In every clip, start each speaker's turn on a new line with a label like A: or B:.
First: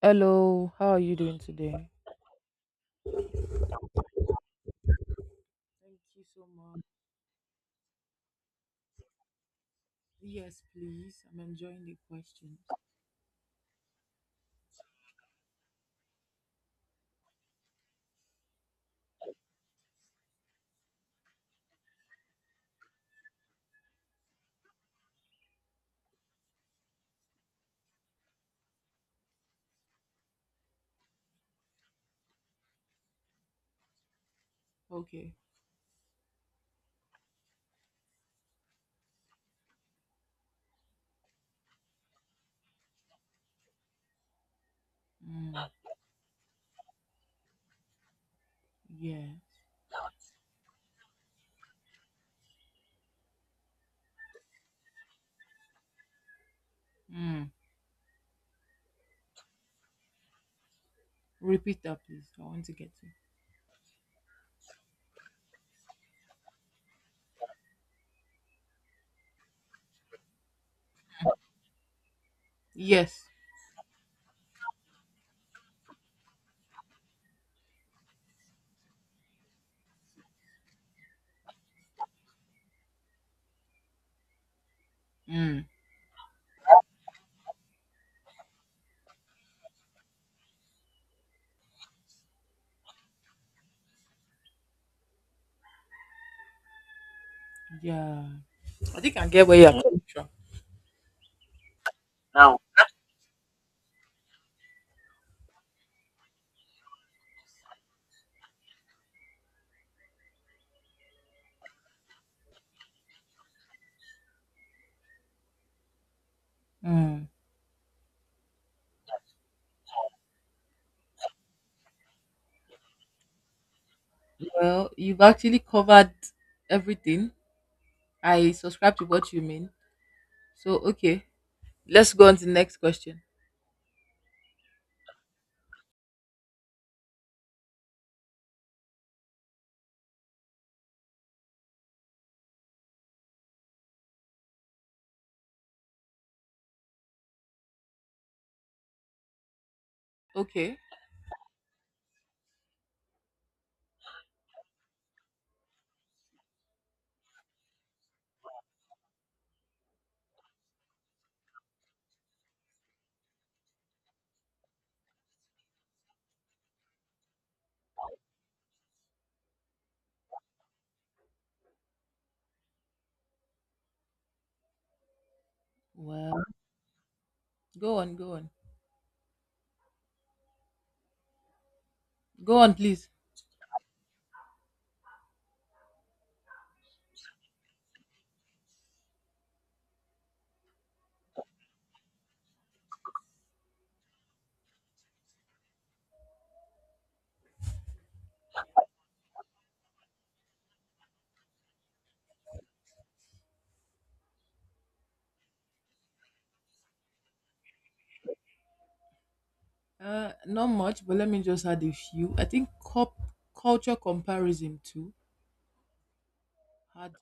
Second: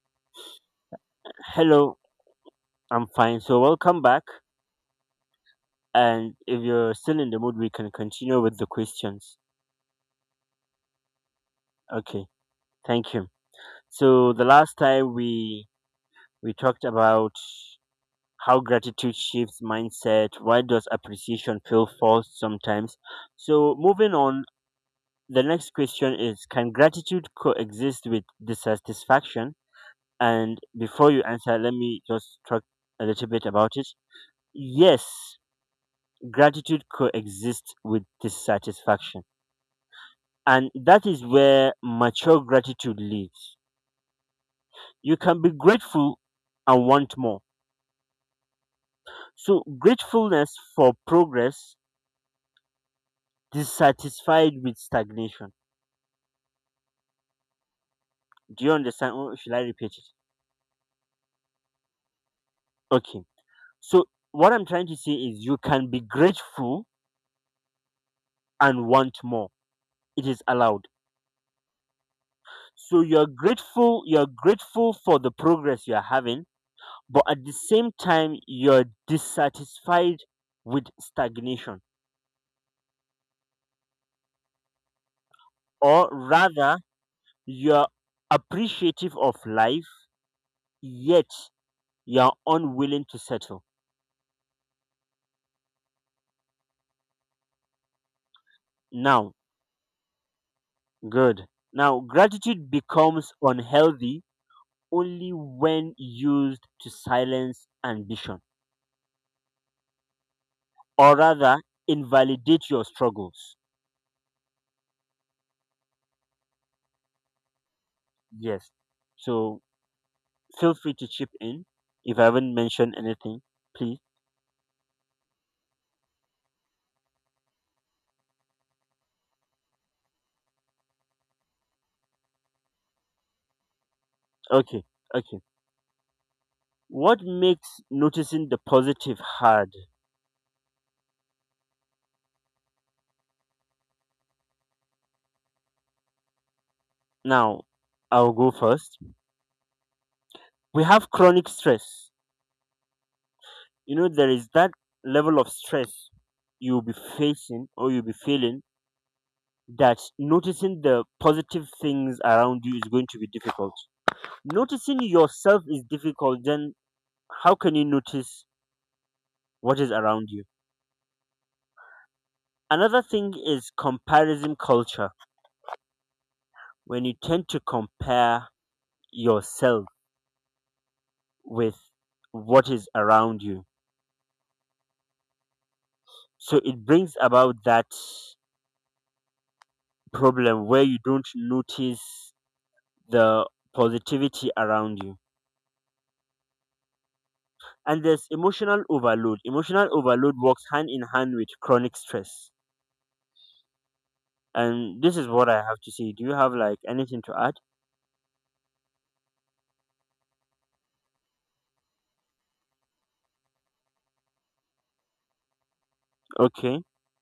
A: Hello, how are you doing today?
B: Hello,
A: Thank
B: I'm fine. So, welcome back.
A: you
B: And
A: so
B: if
A: much.
B: you're still in the mood, we can continue with the questions.
A: Yes, please. I'm enjoying the
B: Okay,
A: questions.
B: thank you. So, the last time we talked about how gratitude shifts mindset. Why does appreciation feel false sometimes? So, moving on, the next question is: Can gratitude coexist with dissatisfaction? And before you answer, let me just talk a little bit about it.
A: Okay.
B: Yes, gratitude coexists with dissatisfaction. And that is where mature gratitude leads. You can be
A: Mm,
B: grateful and want more.
A: yes.
B: So, gratefulness for progress, dissatisfied with stagnation.
A: Mm.
B: Do you understand? Or should I repeat it?
A: Repeat that, please. I want to get to.
B: Okay. So, what I'm trying to say is you can be grateful and want more. It is allowed. So,
A: Yes.
B: you're grateful for the progress you're having but at the same time you're dissatisfied with stagnation,
A: Mm,
B: or rather you're appreciative of life, yet you're unwilling to settle
A: yeah. I think I
B: now.
A: get where you're coming from.
B: Good. Now gratitude becomes unhealthy only when used to silence ambition or rather invalidate your struggles.
A: Mm.
B: Yes, so feel free to chip in if I haven't mentioned anything, please.
A: Well, you've actually covered everything. I subscribe to what you mean. So, okay. Let's go on to the next question.
B: Okay, okay. What makes noticing the positive hard? Now, I'll go first.
A: Okay.
B: We have chronic stress. You know, there is that level of stress you'll be facing or you'll be feeling that noticing the positive things around you is going to be difficult. Noticing yourself is difficult, then how can you notice what is around you? Another thing is comparison culture.
A: Well,
B: When you tend to
A: go on, go
B: compare
A: on.
B: yourself with
A: Go
B: what
A: on,
B: is
A: please.
B: around you, so it brings about that problem where you don't notice the positivity around you. And there's emotional overload. Emotional overload works hand in hand with chronic stress. And this is what I have to say. Do you have like anything to add?
A: Not much, but let me just add a few. I think culture comparison too
B: Okay,
A: had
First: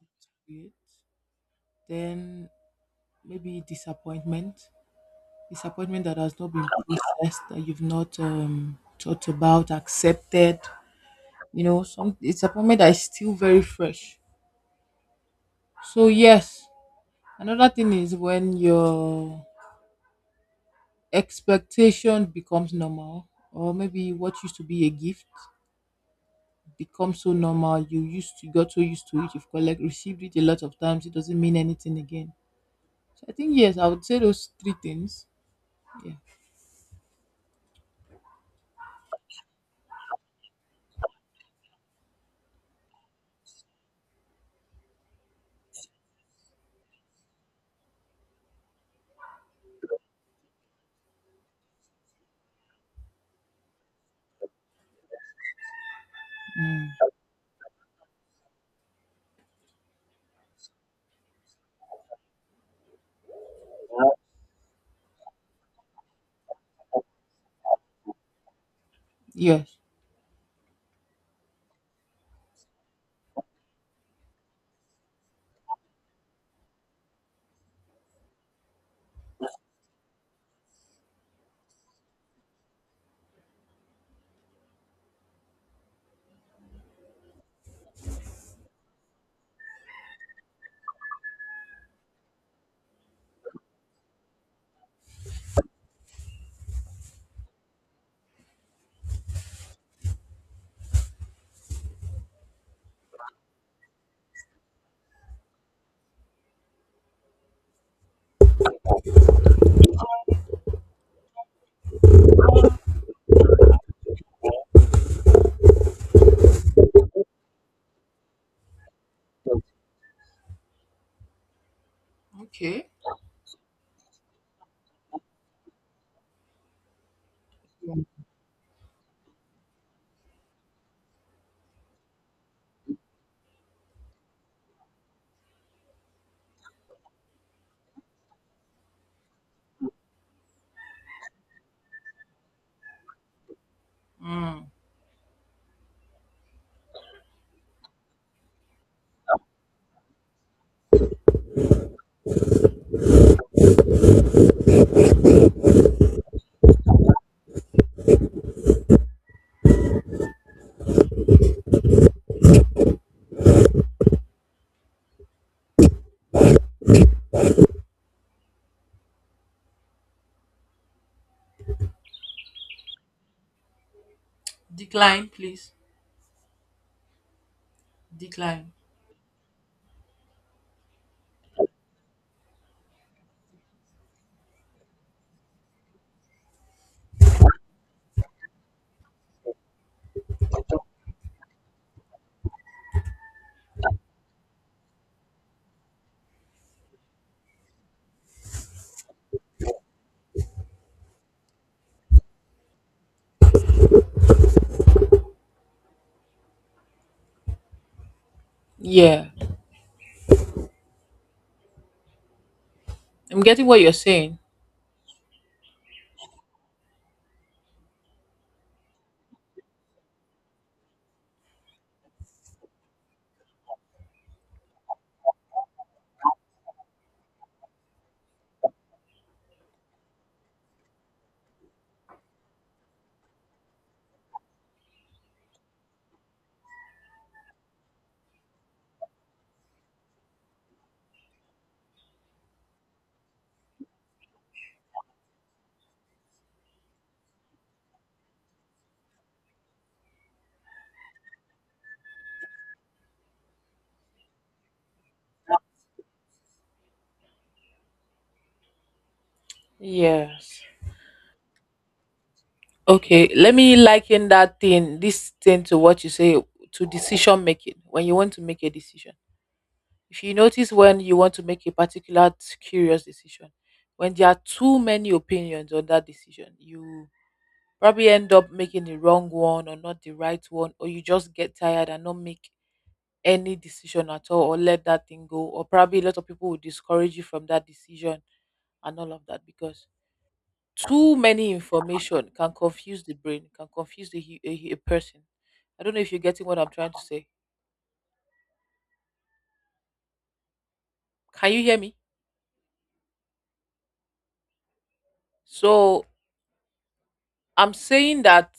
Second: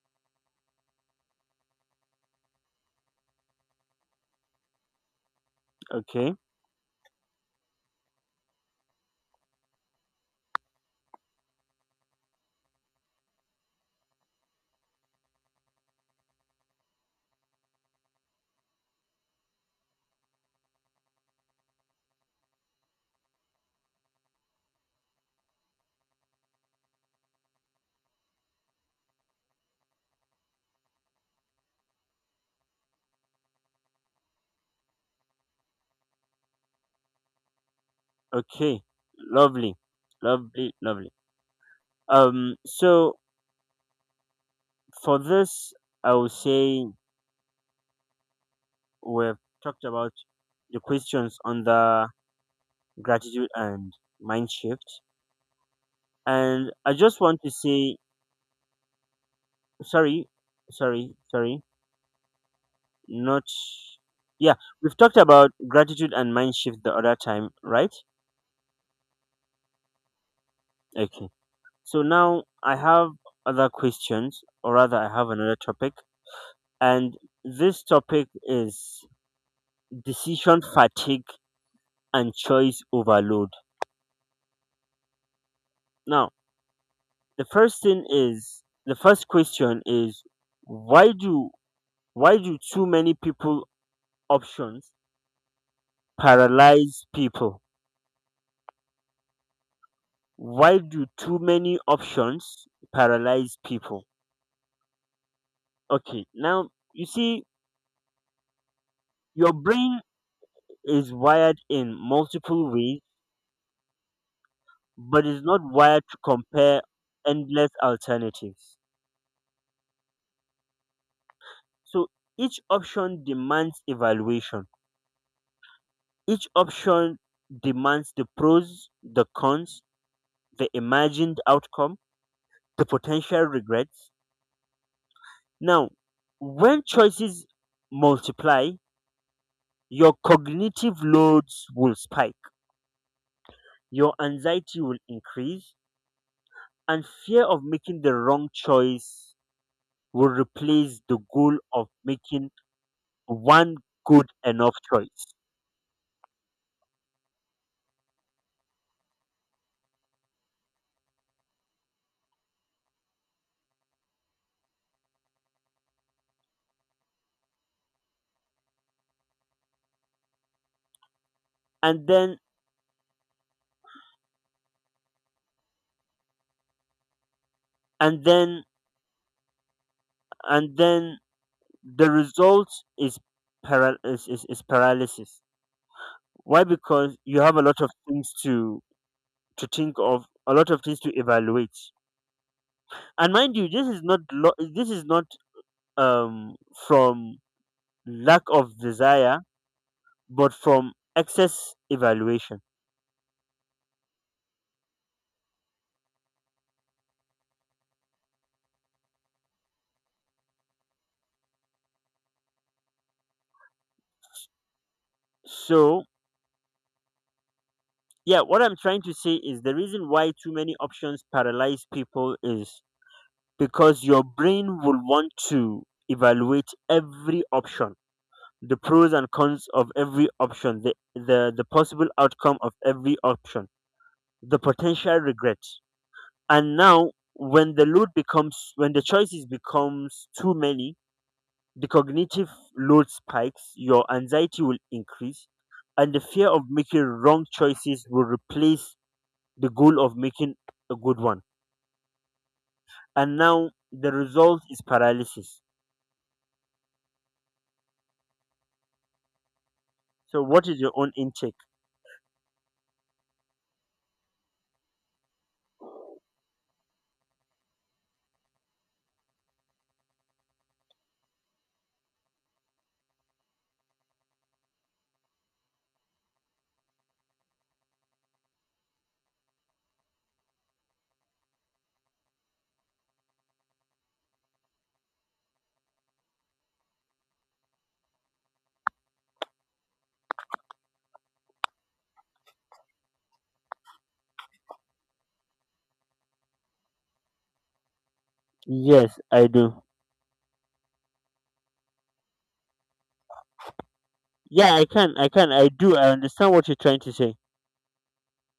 A: to it. Then maybe disappointment, disappointment that
B: okay,
A: has not been processed, that you've not thought about, accepted. You know, some disappointment that is still very fresh. So yes, another thing is when your expectation becomes normal, or maybe what used to be a gift become so normal. You used to got so used to it. You've collect received it a lot of times. It doesn't mean anything again. So I think yes, I would say those three things. Yeah.
B: okay. Lovely lovely lovely So for this I will say we've talked about the questions on the gratitude and mind shift. And I
A: Mm.
B: just want to say sorry, sorry, not, yeah, we've talked about gratitude and mind shift the other time, right?
A: Yes.
B: Okay, so now I have other questions, or rather I have another topic. And this topic is decision fatigue and choice overload. Now, the first thing is, the first question is, why do why do too many people options paralyze people? Why do too many options paralyze people? Okay, now you see, your brain is wired in multiple ways, but it's not wired to compare endless alternatives. So each
A: Okay.
B: option demands evaluation. Each option
A: Yeah.
B: demands the pros, the cons, the imagined outcome, the potential regrets. Now, when choices multiply, your cognitive loads will spike. Your
A: Mm.
B: anxiety will increase, and fear of making the wrong choice will replace the goal of making one good enough choice. And then,
A: Decline, please.
B: and then,
A: Decline.
B: and then the result is, is paralysis. Why? Because you have a lot of things to think of, a lot of things to evaluate. And mind you, this is not this is not um from lack of desire, but from excess evaluation.
A: Yeah. I'm getting what you're saying.
B: So, yeah, what I'm trying to say is the reason why too many options paralyze people is because your brain will want to evaluate every option, the pros and cons of every option, the possible outcome of every option, the potential regrets. And now, when the load becomes, when the choices becomes too many, the cognitive load spikes, your anxiety will increase, and the fear of making wrong choices will replace the goal of making a good one. And now the result is paralysis. So
A: Yes.
B: what is your own intake?
A: Okay, let me liken that thing, this thing to what you say to decision making when you want to make a decision. If you notice when you want to make a particular curious decision, when there are too many opinions on that decision, you probably end up making the wrong one or not the right one, or you just get tired and not make any decision at all or let that thing go. Or probably a lot of people will discourage you from that decision and all of that because too many information can confuse the brain, can confuse the, hu- a, hu- a person. I don't know if you're getting what I'm trying to say.
B: Yes, I do.
A: Can you hear me?
B: Yeah, I can. I do.
A: So
B: I understand what you're trying to say.
A: I'm saying that